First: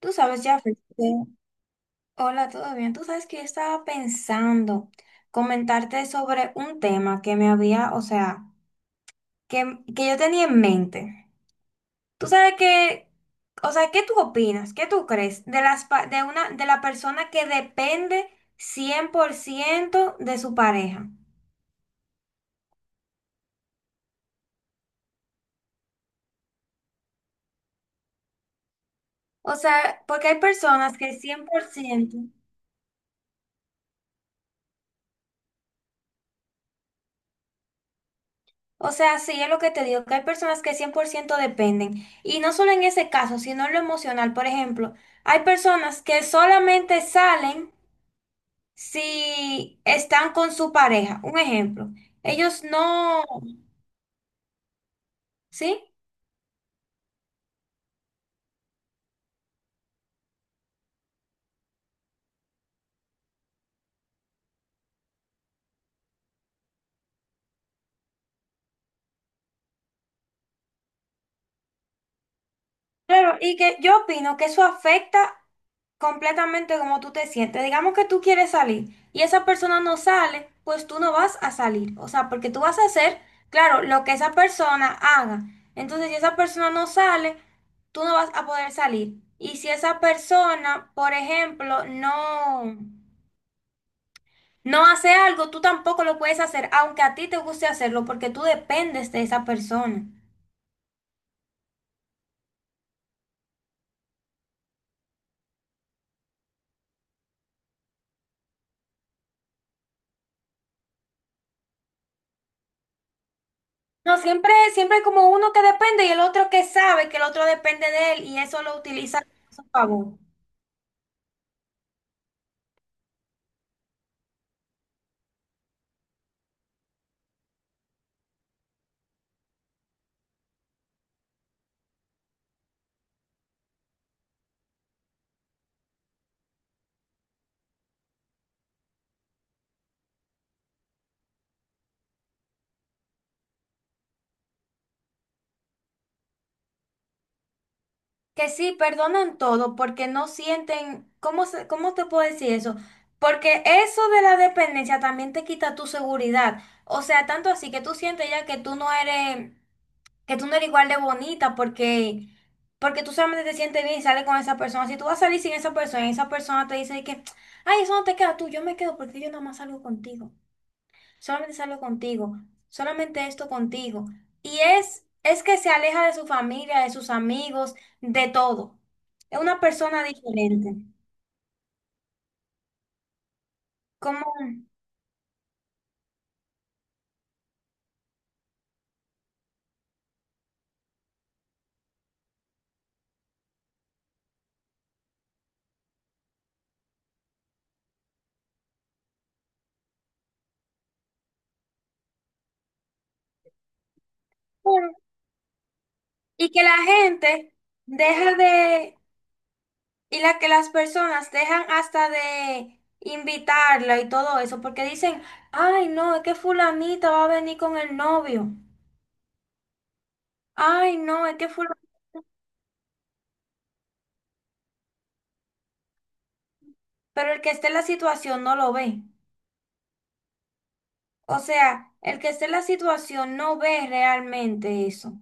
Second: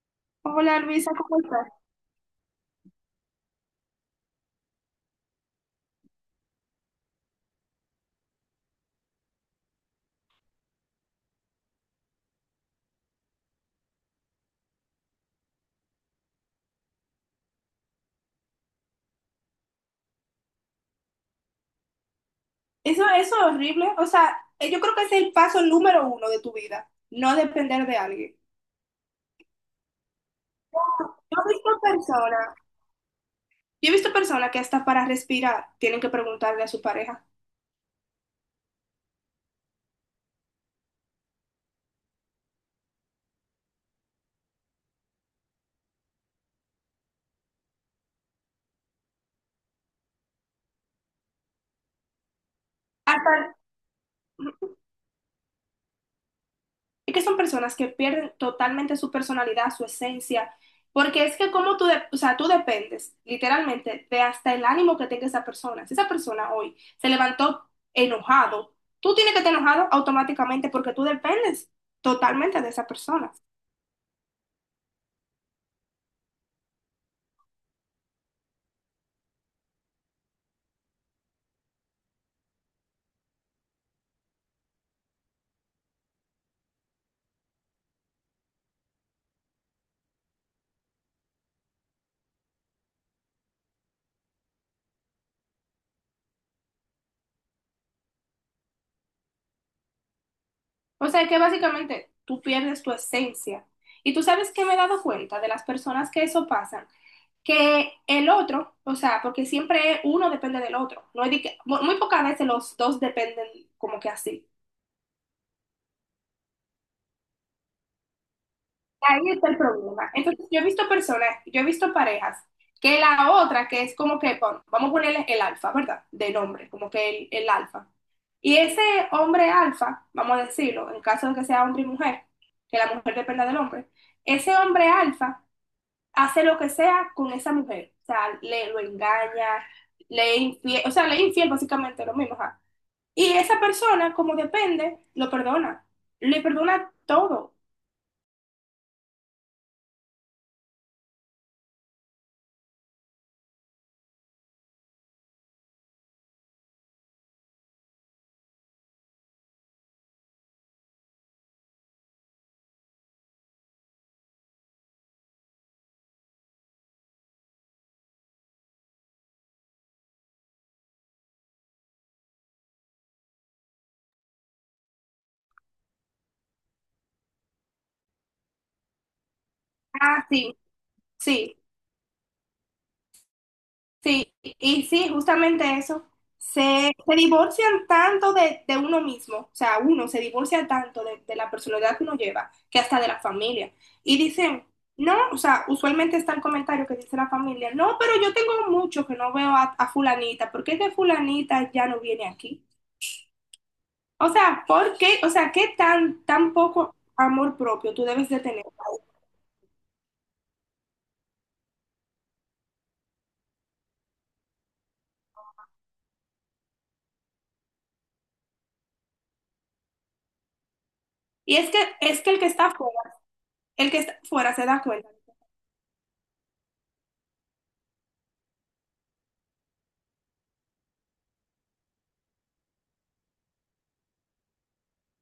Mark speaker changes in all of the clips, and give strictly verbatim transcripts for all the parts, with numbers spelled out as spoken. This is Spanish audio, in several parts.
Speaker 1: Tú sabes, ya,
Speaker 2: Hola Luisa, ¿cómo estás?
Speaker 1: hola, ¿todo bien? Tú sabes que yo estaba pensando comentarte sobre un tema que me había, o sea, que, que yo tenía en mente. Tú sabes que, o sea, ¿qué tú opinas? ¿Qué tú crees de las, pa- de una, de la persona que depende cien por ciento de su pareja?
Speaker 2: Eso, eso es horrible. O sea, eh, yo creo que ese es el paso número uno de tu vida, no depender de alguien.
Speaker 1: O sea, porque hay personas que
Speaker 2: Yo
Speaker 1: cien
Speaker 2: he
Speaker 1: por
Speaker 2: visto
Speaker 1: ciento.
Speaker 2: personas, yo he visto personas que hasta para respirar tienen que preguntarle a su pareja.
Speaker 1: O sea, sí, es lo que te digo, que hay personas que cien por ciento dependen. Y no solo en ese caso, sino en lo emocional. Por ejemplo, hay personas que solamente salen si están con su pareja. Un ejemplo. Ellos no,
Speaker 2: Hasta,
Speaker 1: ¿sí?
Speaker 2: y que son personas que pierden totalmente su personalidad, su esencia, porque es que como tú, de- o sea, tú dependes literalmente de hasta el ánimo que tenga esa persona. Si esa persona hoy se levantó enojado, tú tienes que estar enojado automáticamente porque tú dependes totalmente de esa persona.
Speaker 1: Claro, y que yo opino que eso afecta completamente cómo tú te sientes. Digamos que tú quieres salir y esa persona no sale, pues tú no vas a salir. O sea, porque tú vas a hacer, claro, lo que esa persona haga. Entonces, si esa persona no sale, tú no vas a poder salir. Y si esa persona, por ejemplo, no, no hace algo, tú tampoco lo puedes hacer, aunque a ti te guste hacerlo, porque tú dependes de esa persona.
Speaker 2: O sea que básicamente tú pierdes tu esencia. Y tú sabes que me he dado cuenta de las personas que eso pasan, que el otro, o sea, porque siempre uno depende del otro, no es de que- muy pocas veces los dos dependen como que
Speaker 1: No,
Speaker 2: así.
Speaker 1: siempre, siempre hay como uno que depende y el otro que sabe que el otro depende de él y eso lo utiliza
Speaker 2: Ahí está
Speaker 1: a
Speaker 2: el
Speaker 1: su
Speaker 2: problema.
Speaker 1: favor.
Speaker 2: Entonces, yo he visto personas, yo he visto parejas, que la otra, que es como que, bueno, vamos a ponerle el alfa, ¿verdad? De nombre, como que el, el alfa. Y ese hombre alfa, vamos a decirlo, en caso de que sea hombre y mujer, que la mujer dependa del hombre, ese hombre alfa hace lo que sea con esa mujer. O sea, le lo engaña, le es infiel, o sea, le es infiel básicamente lo mismo. Ajá. Y esa persona, como depende, lo perdona. Le perdona todo.
Speaker 1: Que sí, perdonan todo porque no sienten, ¿cómo, se- cómo te puedo decir eso? Porque eso de la dependencia también te quita tu seguridad. O sea, tanto así que tú sientes ya que tú no eres, que tú no eres igual de bonita porque, porque tú solamente te sientes bien y sales con esa persona. Si tú vas a salir sin esa persona y esa persona te dice de que, ay, eso no te queda tú, yo me quedo porque yo nada más salgo contigo. Solamente salgo contigo, solamente esto contigo. Y es, es que se aleja de su familia, de sus amigos, de todo. Es una persona
Speaker 2: Ah, sí,
Speaker 1: diferente.
Speaker 2: sí.
Speaker 1: Como,
Speaker 2: Sí, y sí, justamente eso. Se, se divorcian tanto de, de uno mismo, o sea, uno se divorcia tanto de, de la personalidad que uno lleva, que hasta de la familia. Y dicen, no, o sea, usualmente está el comentario que dice la familia, no, pero yo tengo mucho que no veo a, a fulanita, ¿por qué es que fulanita ya no viene aquí? O sea,
Speaker 1: bueno,
Speaker 2: ¿por qué? O sea, ¿qué tan,
Speaker 1: y
Speaker 2: tan
Speaker 1: que la
Speaker 2: poco
Speaker 1: gente
Speaker 2: amor propio tú debes
Speaker 1: deja
Speaker 2: de tener?
Speaker 1: de, y la que las personas dejan hasta de invitarla y todo eso, porque dicen, ay, no, es que fulanita va a venir con el novio. Ay, no, es que
Speaker 2: Y es que,
Speaker 1: fulanita,
Speaker 2: es que el que está fuera, el que está fuera se da cuenta.
Speaker 1: pero el que esté en la situación no lo ve. O sea, el que esté en la situación no ve realmente eso.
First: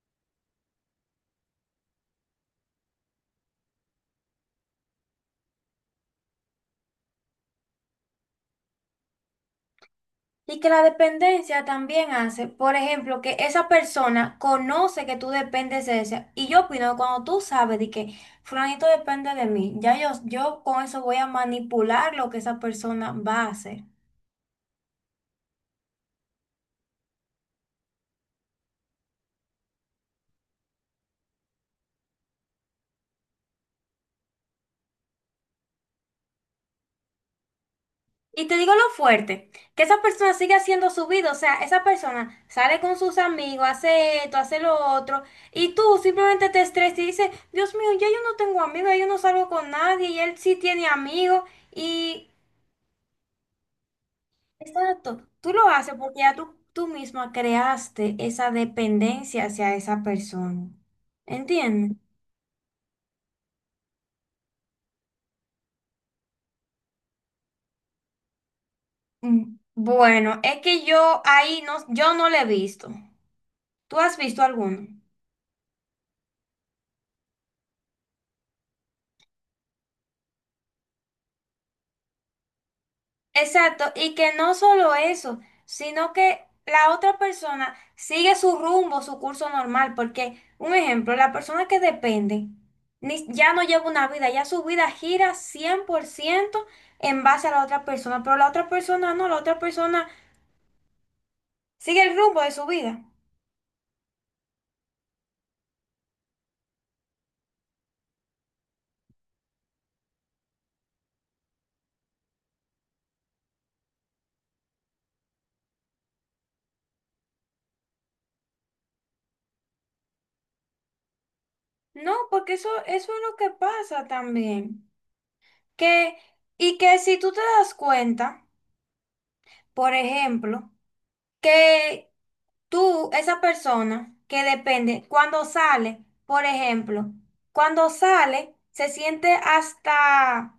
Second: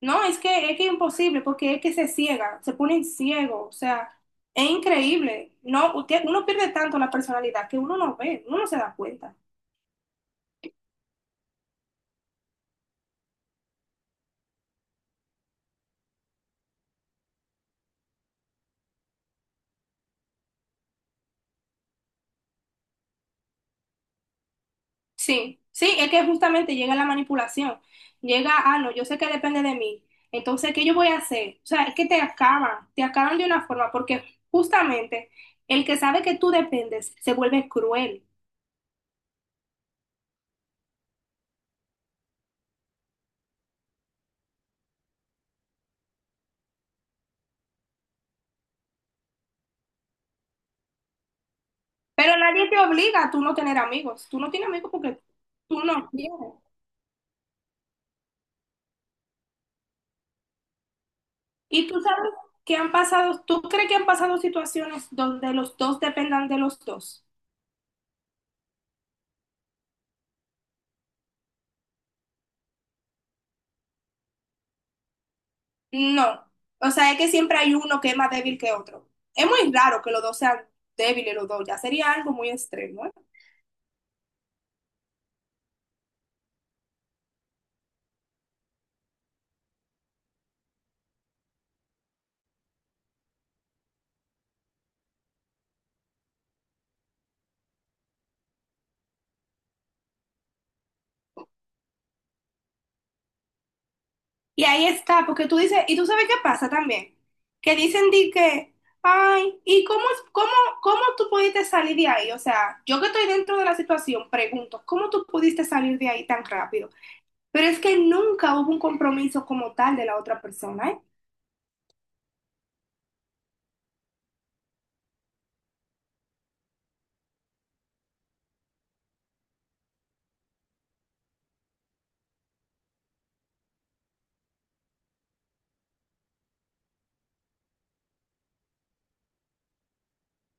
Speaker 2: No, es que es que es imposible, porque es que se ciega, se ponen ciego, o sea, es increíble. No, usted- uno pierde tanto la personalidad que uno no ve, uno no se da cuenta.
Speaker 1: Y que la dependencia también hace, por ejemplo, que esa persona conoce que tú dependes de ella. Y yo opino que cuando tú sabes de que fulanito depende de mí, ya yo, yo con eso voy a manipular lo que esa persona va a hacer.
Speaker 2: Sí, sí, es que justamente llega la manipulación, llega, ah, no, yo sé que depende de mí, entonces, ¿qué yo voy a hacer? O sea, es que te acaban, te acaban de una forma, porque justamente el que sabe que tú dependes se vuelve cruel,
Speaker 1: Y te digo lo fuerte, que esa persona sigue haciendo su vida, o sea, esa persona sale con sus amigos, hace esto, hace lo otro, y tú simplemente te estresas y dices, Dios mío, ya yo no tengo amigos, ya yo no salgo con nadie, y él sí tiene amigos, y
Speaker 2: pero nadie te obliga a tú no tener amigos, tú no tienes amigos porque
Speaker 1: exacto, tú lo
Speaker 2: tú
Speaker 1: haces
Speaker 2: no.
Speaker 1: porque ya tú, tú misma creaste esa dependencia hacia esa persona,
Speaker 2: Y
Speaker 1: ¿entiendes?
Speaker 2: tú sabes que han pasado, ¿tú crees que han pasado situaciones donde los dos dependan de los dos?
Speaker 1: Mm, bueno, es que yo ahí no, yo no le he visto. ¿Tú has visto alguno?
Speaker 2: No. O sea, es que siempre hay uno que es más débil que otro. Es muy raro que los dos sean débiles los dos, ya sería algo muy extremo, ¿eh?
Speaker 1: Exacto, y que no solo eso, sino que la otra persona sigue su rumbo, su curso normal, porque, un ejemplo, la persona que depende ni- ya no lleva una vida, ya su vida gira cien por ciento en base a la otra persona, pero la otra persona no, la otra persona sigue el rumbo de su vida.
Speaker 2: Y ahí está, porque tú dices, y tú sabes qué pasa también, que dicen di que, ay, ¿y cómo, es- cómo, cómo tú pudiste salir de ahí? O sea, yo que estoy dentro de la situación, pregunto, ¿cómo tú pudiste salir de ahí tan rápido? Pero es que nunca hubo un compromiso como tal de la otra persona, ¿eh?
Speaker 1: No, porque eso, eso es lo que pasa también, que, y que si tú te das cuenta, por ejemplo, que tú, esa persona que depende, cuando sale, por ejemplo, cuando sale, se siente hasta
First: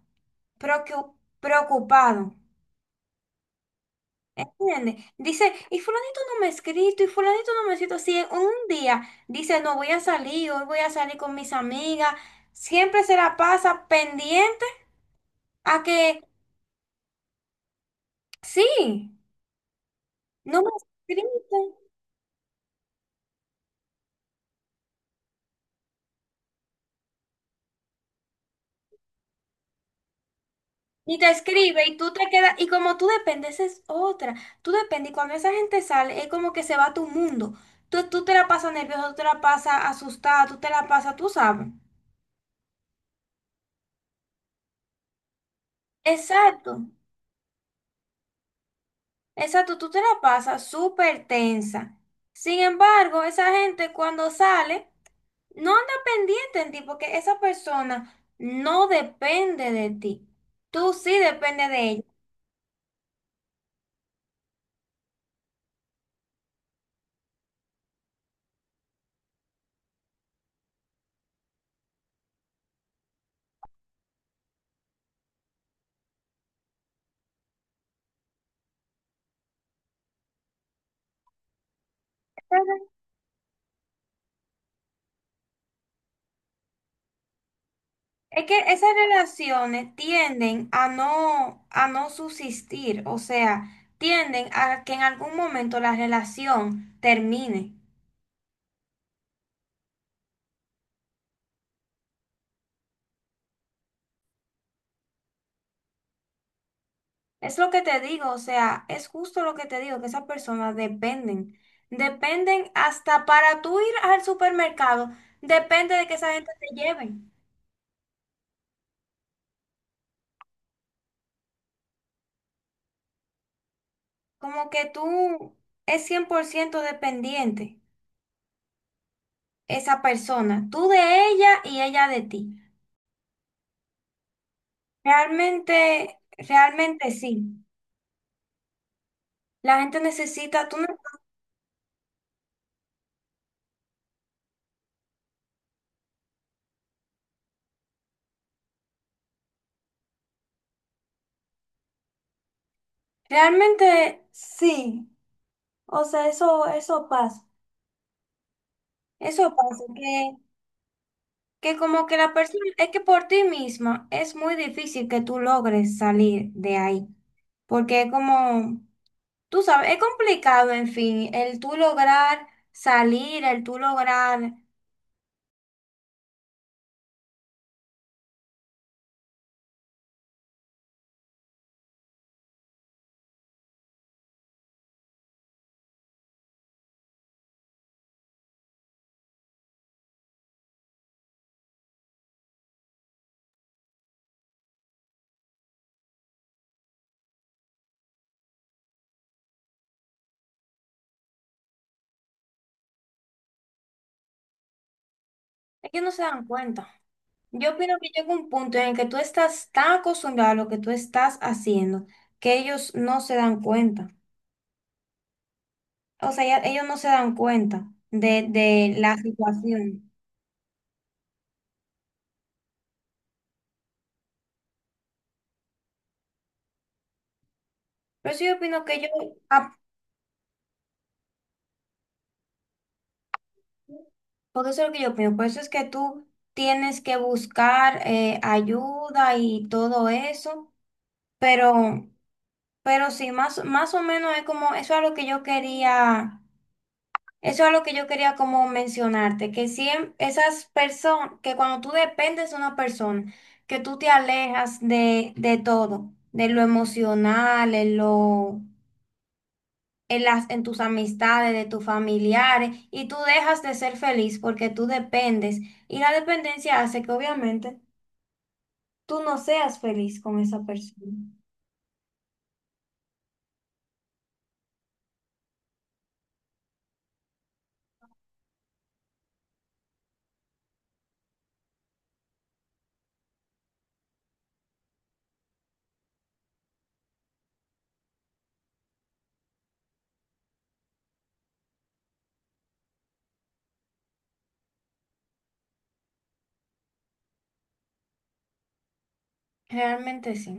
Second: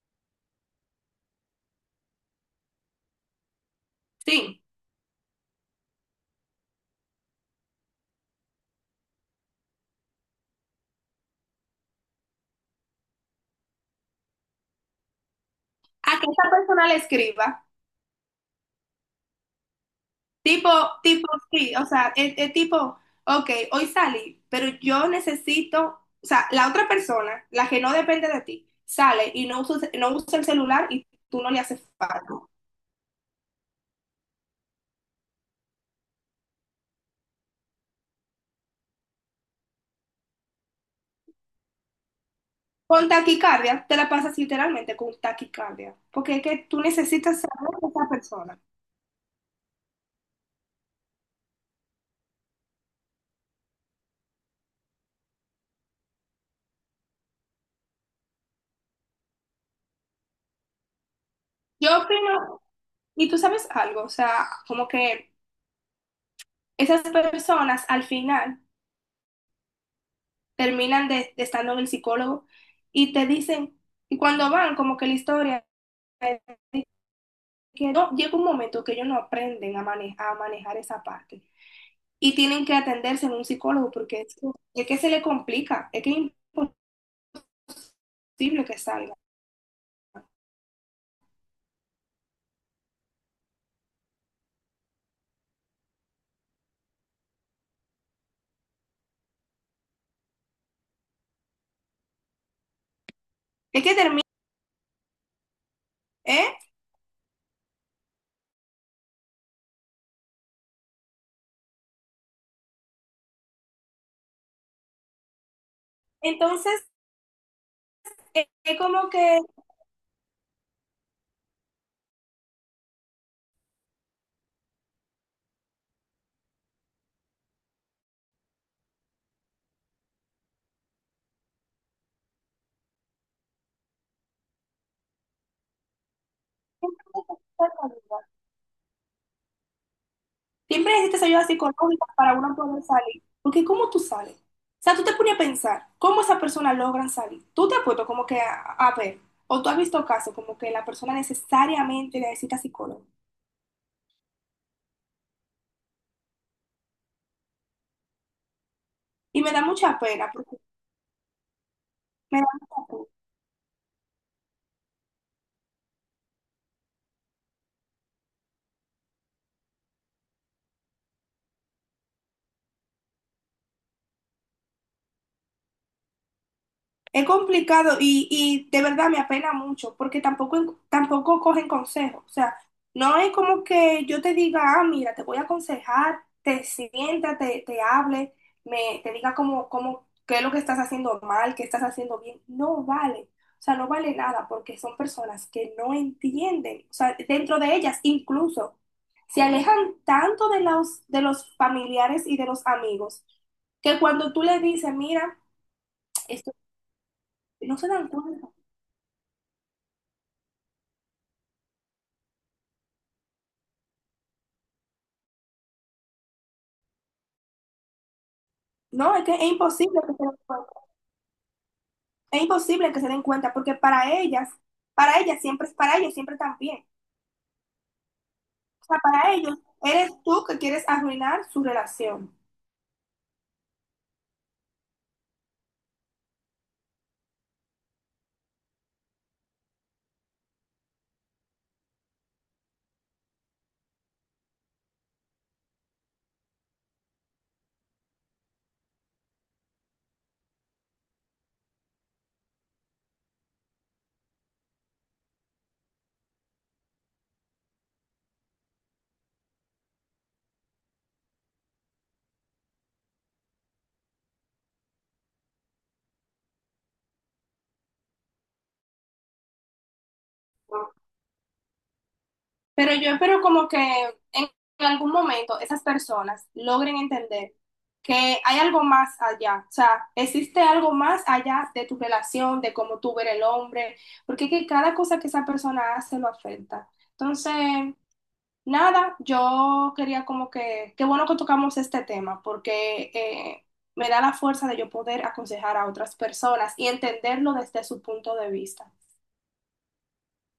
Speaker 1: preocu- preocupado.
Speaker 2: Sí,
Speaker 1: ¿Entiendes? Dice, y fulanito no me ha escrito, y fulanito no me ha escrito. Si en un día dice, no voy a salir, hoy voy a salir con mis amigas, siempre se la pasa pendiente a
Speaker 2: a
Speaker 1: que
Speaker 2: que esa persona le escriba.
Speaker 1: sí, no me
Speaker 2: Tipo,
Speaker 1: ha
Speaker 2: tipo, sí, o
Speaker 1: escrito.
Speaker 2: sea, es, es tipo, ok, hoy salí, pero yo necesito, o sea, la otra persona, la que no depende de ti, sale y no usa, no usa el celular y
Speaker 1: Y te
Speaker 2: tú no le haces
Speaker 1: escribe y tú te
Speaker 2: falta.
Speaker 1: quedas, y como tú dependes es otra, tú dependes y cuando esa gente sale es como que se va a tu mundo, tú, tú te la pasas nerviosa, tú te la pasas asustada, tú te la pasas, tú sabes.
Speaker 2: Con taquicardia, te la pasas literalmente con taquicardia, porque es que
Speaker 1: Exacto,
Speaker 2: tú necesitas saber de esa persona.
Speaker 1: exacto, tú te la pasas súper tensa. Sin embargo, esa gente cuando sale, no anda pendiente en ti porque esa persona no depende de ti, tú sí depende de
Speaker 2: Yo
Speaker 1: ella.
Speaker 2: opino, y tú sabes algo, o sea, como que esas personas al final terminan de, de estando en el psicólogo y te dicen, y cuando van, como que la historia, eh, que no, llega un momento que ellos no aprenden a, mane- a manejar esa parte y tienen que atenderse en un psicólogo porque es, es que se le complica, es que es
Speaker 1: Es que
Speaker 2: imposible que
Speaker 1: esas
Speaker 2: salga,
Speaker 1: relaciones tienden a no, a no subsistir, o sea, tienden a que en algún momento la relación termine.
Speaker 2: es que termina, ¿eh?
Speaker 1: Es lo que te digo, o sea, es justo lo que te digo, que esas personas dependen. Dependen hasta para tú ir al supermercado, depende de que esa gente te
Speaker 2: Entonces,
Speaker 1: lleve.
Speaker 2: eh, es como que...
Speaker 1: Como que tú es cien por ciento dependiente esa persona, tú de ella y ella de ti. Realmente, realmente sí. La gente necesita, tú no-
Speaker 2: Siempre necesitas ayuda psicológica para uno poder salir. Porque ¿cómo tú sales? O sea, tú te pones a pensar, ¿cómo esas personas logran salir? Tú te has puesto como que a, a ver, o tú has visto casos como que la persona necesariamente necesita psicólogo.
Speaker 1: realmente sí, o sea, eso, eso pasa,
Speaker 2: Y me
Speaker 1: eso
Speaker 2: da
Speaker 1: pasa,
Speaker 2: mucha pena,
Speaker 1: que,
Speaker 2: porque
Speaker 1: que como que la
Speaker 2: me da
Speaker 1: persona,
Speaker 2: mucha
Speaker 1: es que
Speaker 2: pena.
Speaker 1: por ti misma es muy difícil que tú logres salir de ahí, porque es como, tú sabes, es complicado, en fin, el tú lograr salir, el tú lograr,
Speaker 2: Es complicado y, y de verdad me apena mucho porque tampoco, tampoco cogen consejos. O sea, no es como que yo te diga, ah, mira, te voy a aconsejar, te sienta, te, te hable, me, te diga cómo, cómo, qué es lo que estás haciendo mal, qué estás haciendo bien. No vale. O sea, no vale nada porque son personas que no entienden. O sea, dentro de ellas incluso se alejan tanto de los, de los familiares y de los amigos que cuando tú le dices, mira,
Speaker 1: ellos no se dan
Speaker 2: esto,
Speaker 1: cuenta. Yo
Speaker 2: no se
Speaker 1: opino
Speaker 2: dan
Speaker 1: que llega un
Speaker 2: cuenta.
Speaker 1: punto en el que tú estás tan acostumbrado a lo que tú estás haciendo que ellos no se dan cuenta. O sea, ya- ellos no se dan cuenta de, de la
Speaker 2: No, es que es imposible
Speaker 1: situación.
Speaker 2: que se den cuenta. Es imposible que se den cuenta porque para ellas, para ellas siempre, para ellos siempre están bien.
Speaker 1: Por eso yo
Speaker 2: O
Speaker 1: opino
Speaker 2: sea,
Speaker 1: que yo,
Speaker 2: para ellos
Speaker 1: ah,
Speaker 2: eres tú que quieres arruinar su relación.
Speaker 1: porque eso es lo que yo opino, por eso es que tú tienes que buscar eh, ayuda y todo eso, pero, pero sí, más, más o menos es como, eso es lo que yo quería, eso es lo que yo quería como mencionarte, que siempre esas personas, que cuando tú dependes de una persona, que tú te alejas de, de todo, de lo emocional, de lo... en las, en tus amistades, de tus familiares, y tú dejas de ser feliz porque tú dependes. Y la dependencia hace que obviamente tú no seas feliz con esa persona.
Speaker 2: Pero yo espero como que en algún momento esas personas logren entender que hay algo más allá, o sea, existe algo más allá de tu relación, de cómo tú eres el hombre, porque es que cada cosa que esa persona hace lo afecta. Entonces, nada, yo quería como que, qué bueno que tocamos este tema, porque eh, me da la fuerza de yo poder aconsejar a otras personas y entenderlo desde su punto de vista.
Speaker 1: Realmente sí.